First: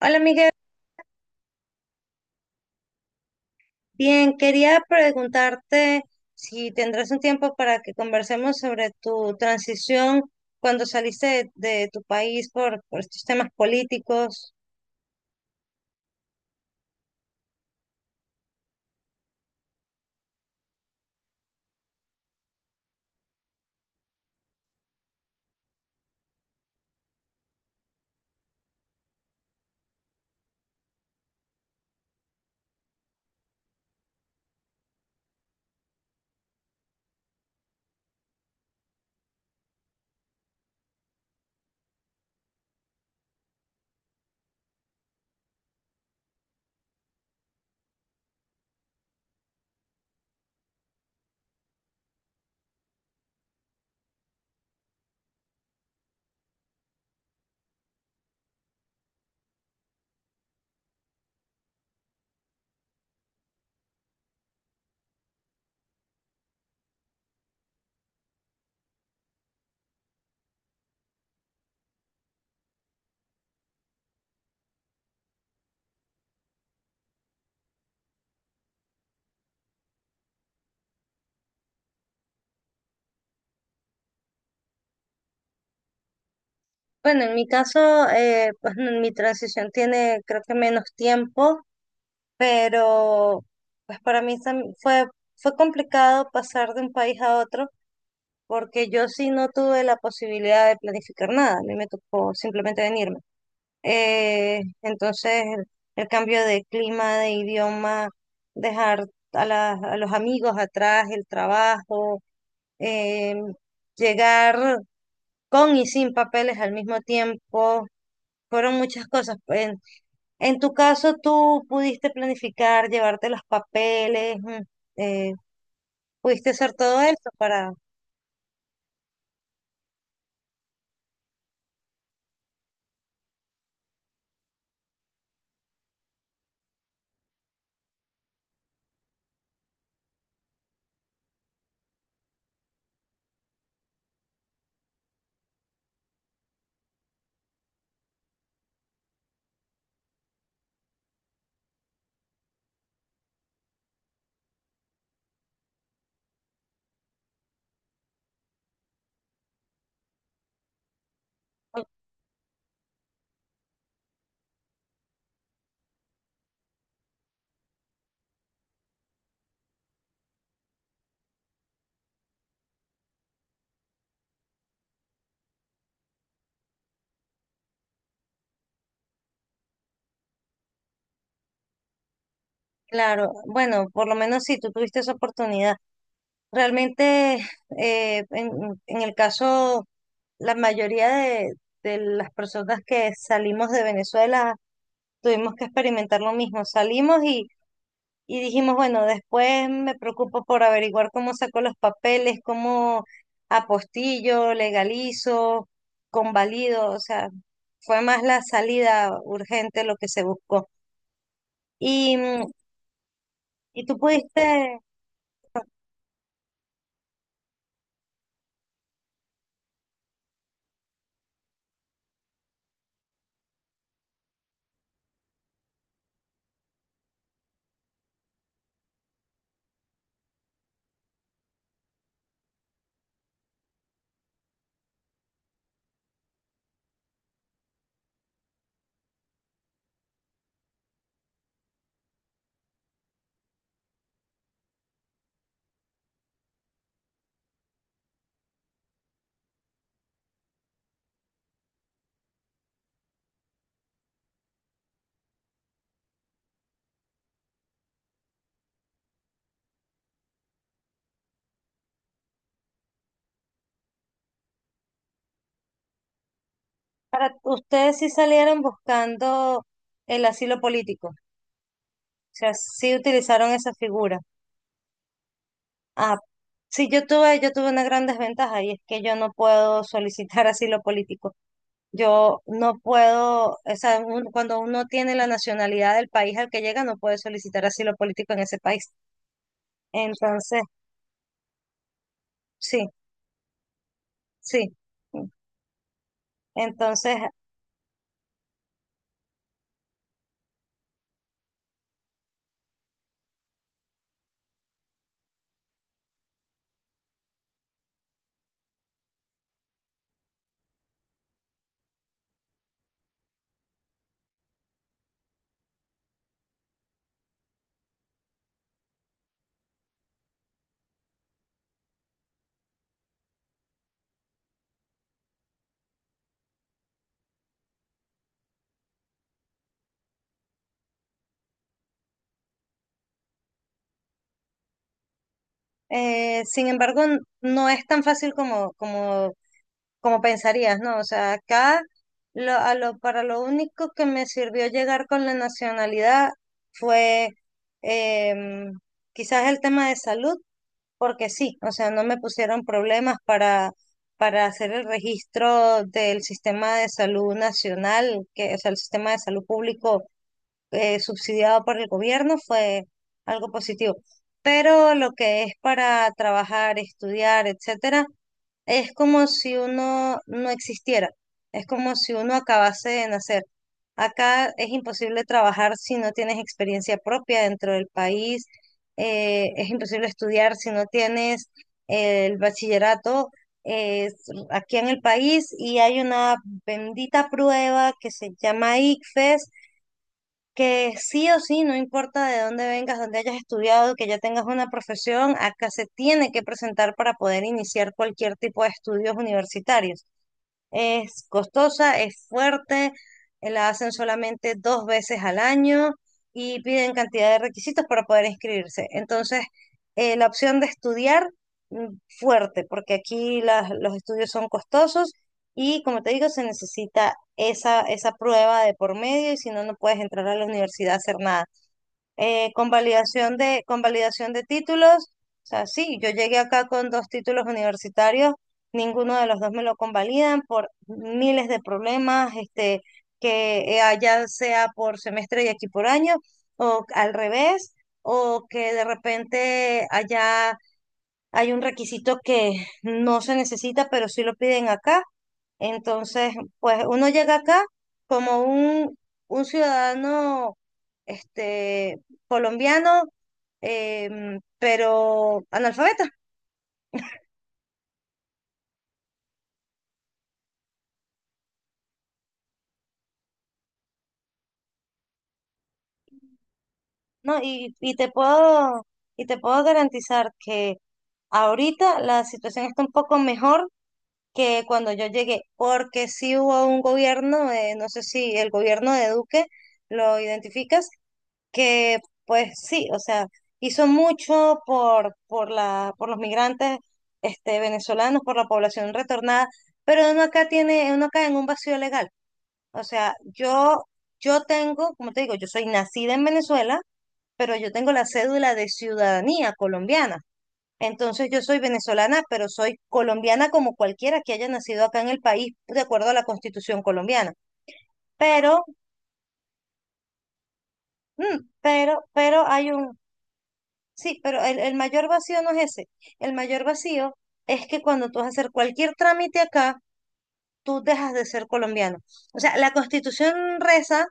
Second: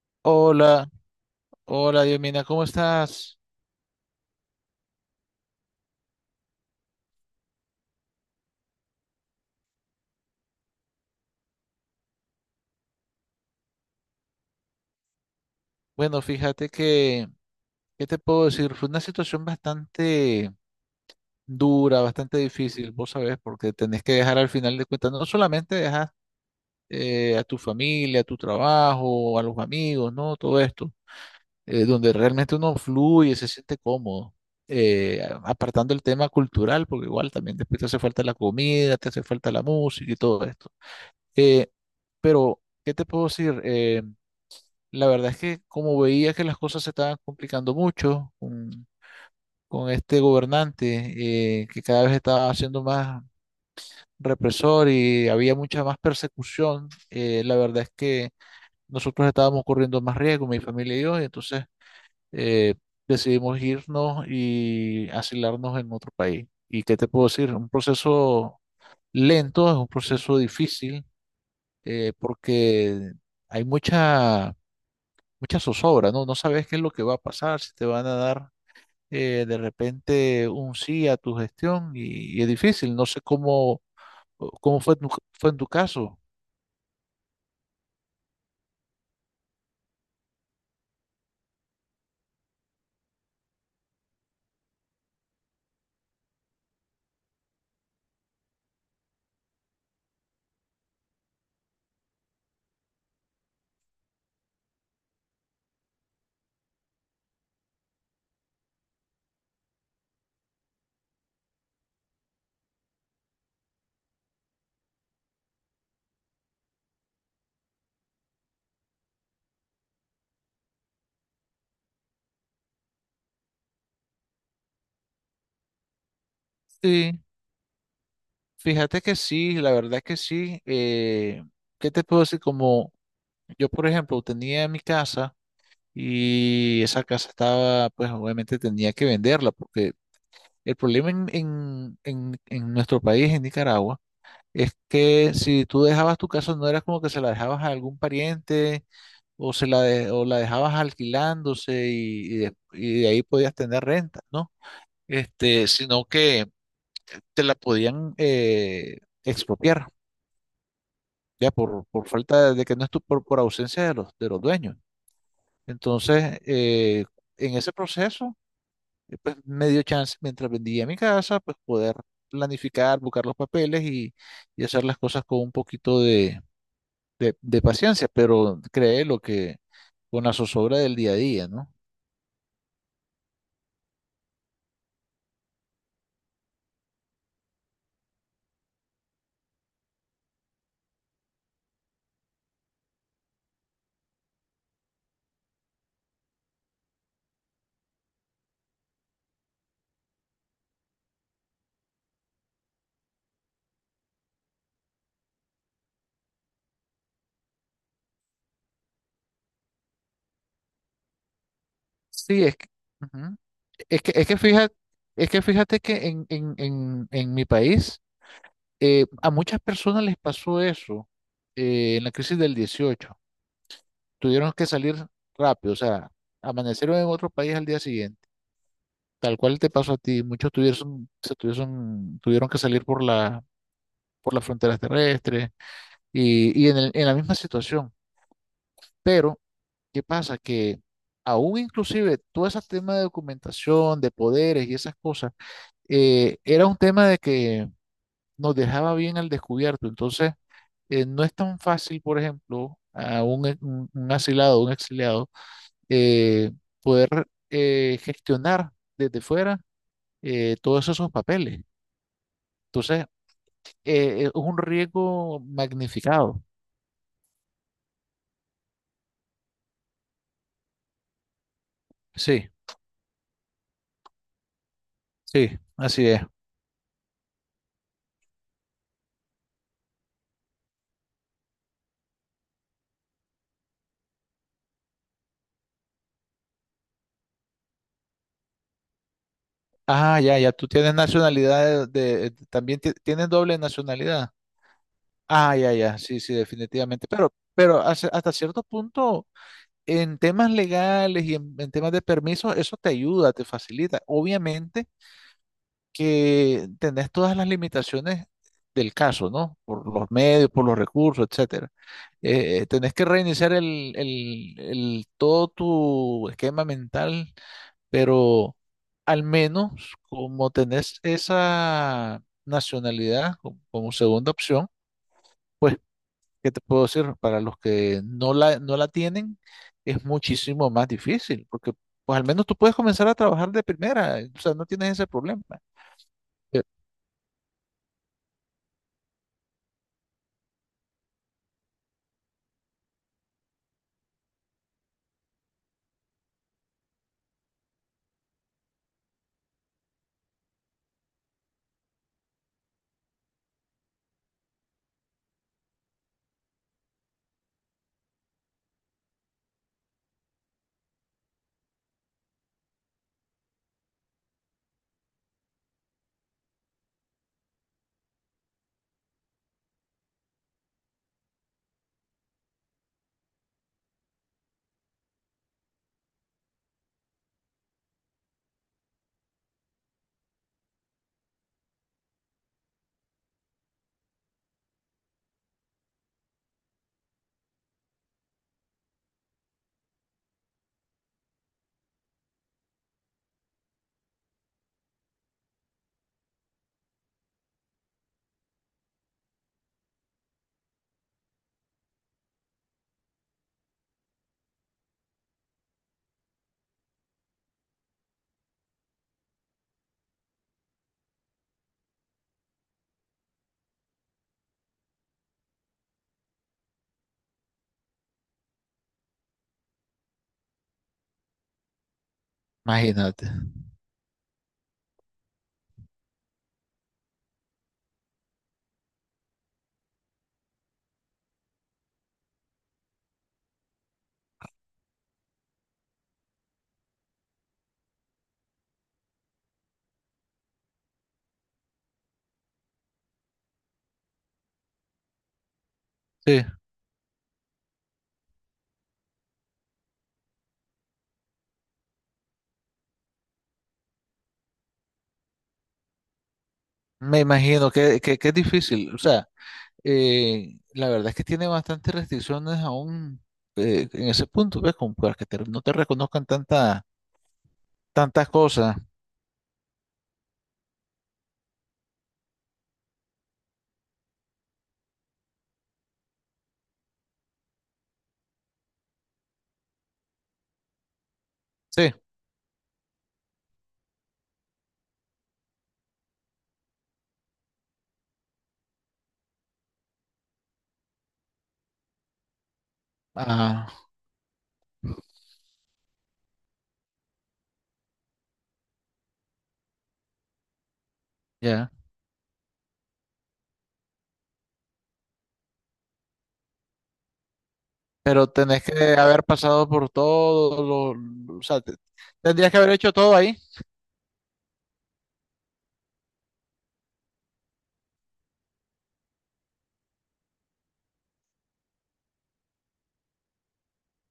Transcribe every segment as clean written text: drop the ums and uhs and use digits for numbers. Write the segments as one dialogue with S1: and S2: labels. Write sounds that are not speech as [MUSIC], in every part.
S1: Hola Miguel,
S2: Hola, hola Diomina, ¿cómo estás?
S1: bien, quería preguntarte si tendrás un tiempo para que conversemos sobre tu transición cuando saliste de tu país por estos temas políticos.
S2: Bueno, fíjate que, ¿qué te puedo decir? Fue una situación bastante dura, bastante difícil, vos sabés, porque tenés que dejar al final de cuentas, no solamente dejas a tu familia, a tu trabajo, a los amigos, ¿no? Todo esto, donde realmente uno fluye, se siente cómodo, apartando el tema cultural, porque igual también después te hace falta la comida, te hace falta la música y todo esto. Eh, pero, ¿qué te puedo decir? La verdad es que como veía que las cosas se estaban complicando mucho con este gobernante, que cada vez estaba siendo más represor y había mucha más persecución. La verdad es que nosotros estábamos corriendo más riesgo, mi familia y yo, y entonces eh, decidimos irnos y asilarnos en otro país. ¿Y qué te puedo decir? Un proceso lento, es un proceso difícil, porque hay mucha mucha zozobra, ¿no? No sabes qué es lo que va a pasar, si te van a dar de repente un sí a tu gestión, y es difícil, no sé cómo fue, fue en tu caso.
S1: Bueno, en mi caso, pues, [LAUGHS] mi transición tiene creo que menos tiempo, pero pues para mí fue complicado pasar de un país a otro porque yo sí no tuve la posibilidad de planificar nada, a mí me tocó simplemente venirme. Entonces, el cambio de clima, de idioma, dejar a los amigos atrás, el trabajo, eh, llegar con y sin papeles al mismo tiempo, fueron muchas cosas. En tu caso, tú pudiste planificar, llevarte los papeles, eh, pudiste hacer todo
S2: Sí,
S1: esto para...
S2: fíjate que sí, la verdad que sí. ¿Qué te puedo decir? Como yo, por ejemplo, tenía mi casa y esa casa estaba, pues obviamente tenía que venderla porque el problema en nuestro país, en Nicaragua, es que si tú dejabas tu casa, no era como que se la dejabas a algún pariente, o la dejabas alquilándose, y de ahí podías tener renta, ¿no? Este, sino que te la podían expropiar, ya por falta de que no estuvo, por ausencia de los dueños. Entonces, en ese proceso, pues me dio chance, mientras vendía mi casa, pues poder planificar, buscar los papeles y hacer las cosas con un poquito de paciencia, pero cree lo que con la zozobra del día a día, ¿no?
S1: Claro, bueno, por lo menos si tú tuviste esa oportunidad. Realmente, [LAUGHS] eh, en, en el caso la mayoría de las personas que salimos de Venezuela tuvimos que experimentar lo mismo. Y dijimos, bueno, después me preocupo por averiguar cómo saco los papeles, cómo apostillo, legalizo, convalido. O sea, fue más la salida urgente lo que se buscó. Y,
S2: Sí,
S1: mm,
S2: es que, ujú.
S1: y tú
S2: Es que, es que fíjate,
S1: pudiste,
S2: es que fíjate que en mi país a muchas personas les pasó eso, en la crisis del 18. Tuvieron que salir rápido, o sea, amanecieron en otro país al día siguiente. Tal cual te pasó a ti, muchos tuvieron que salir por las fronteras terrestres y en la misma situación. Pero ¿qué pasa? Que aún inclusive todo ese tema de documentación, de poderes y esas cosas, era un tema de que nos dejaba bien al descubierto. Entonces, no es tan fácil, por ejemplo, a un asilado, un exiliado, eh, poder gestionar desde fuera todos esos papeles. Entonces, es un riesgo magnificado.
S1: para ustedes sí salieron buscando el asilo político. O sea,
S2: Sí,
S1: sí utilizaron esa figura.
S2: sí, así
S1: Ah,
S2: es.
S1: sí, yo tuve una gran desventaja y es que yo no puedo solicitar [LAUGHS] asilo político. Yo no puedo, o sea, cuando uno tiene la nacionalidad del país al que llega, no puede solicitar asilo político en ese país.
S2: Ah, ya, ya,
S1: Entonces,
S2: tú tienes nacionalidad también
S1: sí,
S2: tienes doble nacionalidad.
S1: sí.
S2: Ah, ya, ya, sí, sí, definitivamente.
S1: Entonces,
S2: Pero hasta cierto punto, en temas legales y en temas de permisos, eso te ayuda, te facilita. Obviamente que tenés todas las limitaciones del caso, ¿no? Por los medios, por los recursos, etcétera. Tenés que reiniciar todo tu esquema mental, pero al menos como tenés esa nacionalidad como segunda opción, pues, ¿qué te puedo decir? Para los que no la tienen, es muchísimo más difícil, porque pues al menos tú puedes comenzar a trabajar de primera, o sea, no tienes ese problema. Eh,
S1: sin embargo, no es tan fácil como pensarías, ¿no? O sea, acá para lo único que me sirvió llegar con la nacionalidad fue em, quizás el tema de salud porque sí, o sea, no me pusieron problemas para hacer el registro del sistema de salud nacional, que, o sea, el sistema de salud público subsidiado por el gobierno fue algo positivo. Pero lo que es para trabajar, estudiar, etcétera, es como si uno no existiera, es como si uno acabase de nacer. Acá es imposible trabajar si no tienes experiencia propia dentro del país, es imposible estudiar si no tienes el bachillerato eh, aquí en el país y hay una bendita prueba que se llama ICFES que sí o sí, no importa de dónde vengas, dónde hayas estudiado, que ya tengas una profesión, acá se tiene que presentar para poder iniciar cualquier tipo de estudios universitarios. Es costosa, es fuerte, la hacen solamente 2 veces al año y piden cantidad de requisitos para poder inscribirse. Entonces, la opción de estudiar, mm, fuerte, porque aquí los estudios son costosos y, como te digo, se necesita esa prueba de por medio y si no, no puedes entrar a la universidad a hacer nada
S2: Imagínate.
S1: convalidación de títulos. O sea, sí, yo llegué acá con 2 títulos universitarios, ninguno de los dos me lo convalidan por miles de problemas, este, que allá sea por semestre y aquí por año, o al revés, o que de repente allá hay un requisito que no se necesita, pero sí lo piden acá. Entonces,
S2: Sí,
S1: pues uno llega acá como un ciudadano este, colombiano, pero analfabeta,
S2: me imagino que es difícil, o sea, la verdad es que tiene bastantes restricciones aún, en ese punto, ¿ves? Como para que no te reconozcan tanta,
S1: ¿no?
S2: tantas cosas.
S1: Y te puedo garantizar que ahorita la situación está un poco mejor que cuando yo llegué, porque sí hubo un gobierno, no sé si el gobierno de Duque lo identificas,
S2: Sí.
S1: que pues sí, o sea, hizo mucho por los migrantes este, venezolanos, por la población retornada, pero uno acá tiene, uno cae en un vacío legal. O sea,
S2: Ah,
S1: yo tengo, como te digo, yo soy nacida en Venezuela, pero yo tengo la cédula de ciudadanía colombiana. Entonces yo soy
S2: ya.
S1: venezolana, pero soy colombiana como cualquiera que haya nacido acá en el país, de acuerdo a la Constitución colombiana.
S2: Pero tenés
S1: Pero,
S2: que haber pasado por todo lo, o sea,
S1: pero
S2: tendrías que
S1: hay
S2: haber hecho
S1: un,
S2: todo ahí.
S1: sí, pero el mayor vacío no es ese. El mayor vacío es que cuando tú vas a hacer cualquier trámite acá, tú dejas de ser colombiano. O sea, la Constitución reza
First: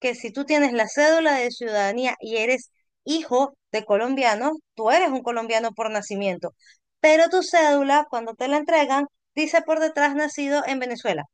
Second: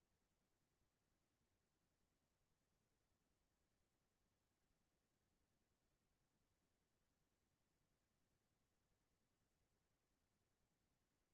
S1: que si tú tienes la cédula de ciudadanía y eres hijo de colombiano, tú eres un colombiano por nacimiento. Pero tu cédula, cuando te la entregan, dice por detrás nacido en Venezuela.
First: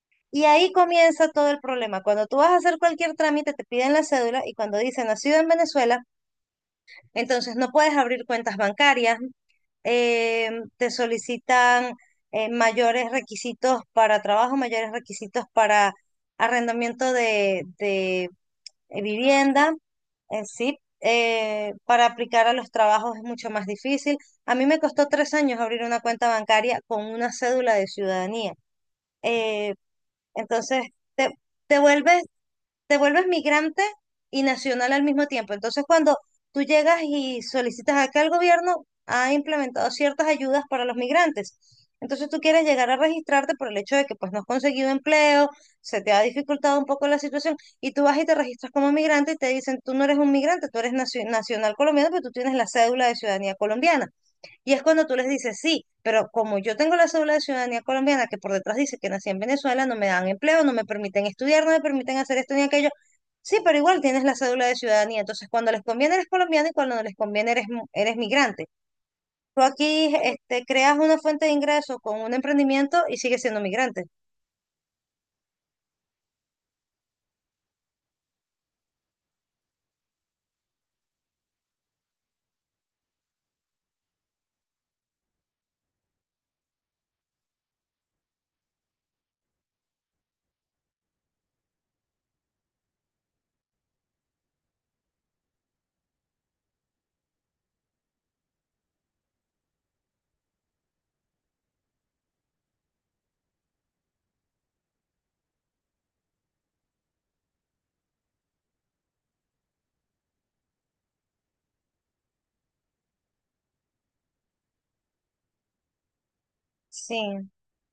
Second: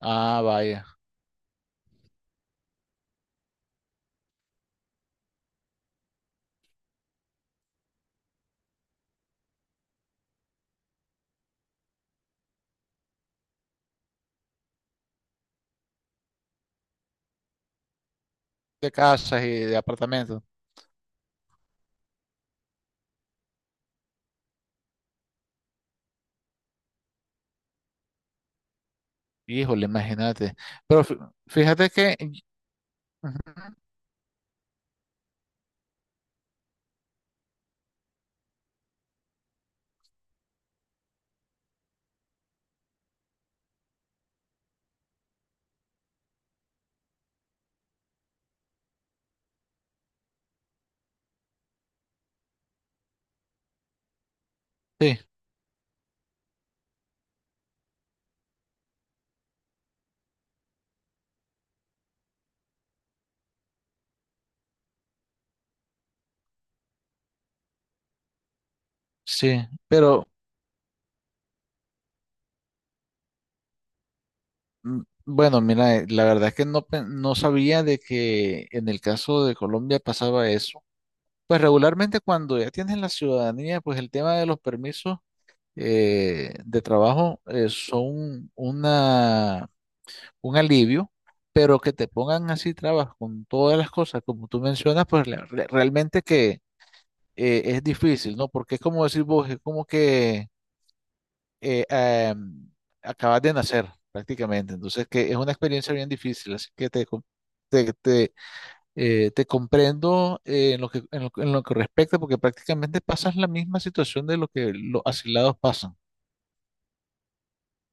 S2: Ah,
S1: Y ahí
S2: vaya.
S1: comienza todo el problema. Cuando tú vas a hacer cualquier trámite, te piden la cédula y cuando dice nacido en Venezuela, entonces no puedes abrir cuentas bancarias, eh, te solicitan mayores requisitos para trabajo, mayores requisitos para arrendamiento
S2: De casas y
S1: vivienda,
S2: de apartamentos.
S1: en sí. Para aplicar a los trabajos es mucho más difícil. A mí me costó 3 años abrir una cuenta bancaria con una cédula de ciudadanía. Eh,
S2: Híjole, imagínate.
S1: entonces,
S2: Pero
S1: te, te
S2: fíjate que,
S1: vuelves
S2: ujú,
S1: migrante y nacional al mismo tiempo. Entonces, cuando tú llegas y solicitas acá el gobierno, ha implementado ciertas ayudas para los migrantes. Entonces, tú quieres llegar a registrarte por el hecho de que pues no has conseguido empleo, se te ha dificultado un poco la situación y tú vas y te registras como migrante y te dicen, tú no eres un migrante, tú eres nacional colombiano, pero tú tienes la cédula de ciudadanía colombiana. Y es cuando tú
S2: sí,
S1: les dices, sí, pero como yo tengo la cédula de ciudadanía colombiana, que por detrás dice que nací en Venezuela, no me dan empleo, no me permiten estudiar, no me permiten hacer esto ni aquello. Sí, pero igual tienes la cédula de ciudadanía. Entonces, cuando les conviene eres colombiano y cuando no les conviene eres, eres migrante. Tú
S2: sí,
S1: aquí
S2: pero
S1: este, creas una fuente de ingreso con un emprendimiento y sigues siendo migrante.
S2: mm, bueno, mira, la verdad es que no sabía de que en el caso de Colombia pasaba eso. Pues regularmente cuando ya tienes la ciudadanía, pues el tema de los permisos de trabajo son una un alivio, pero que te pongan así trabas con todas las cosas, como tú mencionas, pues realmente que es difícil, ¿no? Porque es como decir vos, es como que eh, am, acabas de nacer prácticamente, entonces que es una experiencia bien difícil, así que te, te, te comprendo en lo que, en lo que respecta, porque prácticamente pasas la misma situación de lo que los asilados pasan.
S1: Sí.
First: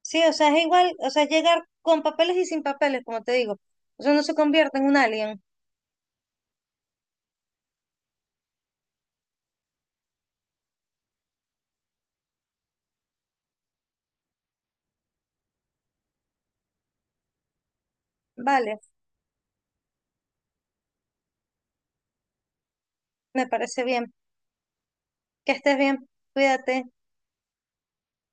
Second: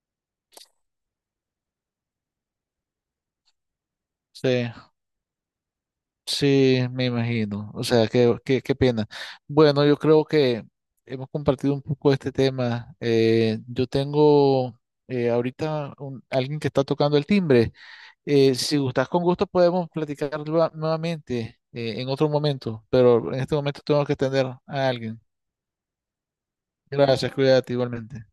S1: Sí, o sea, es igual, o sea, llegar con papeles y sin papeles, como te digo. O sea, no se
S2: Sí.
S1: convierte en un alien.
S2: Sí, me imagino. O sea, qué pena. Bueno, yo creo que hemos compartido un poco este tema. Yo tengo ahorita alguien que está tocando el timbre. Si
S1: Vale,
S2: gustas con gusto podemos platicar nuevamente en otro momento, pero en
S1: me
S2: este momento
S1: parece
S2: tengo
S1: bien.
S2: que atender a alguien.
S1: Que estés bien. Cuídate.
S2: Gracias, cuídate igualmente.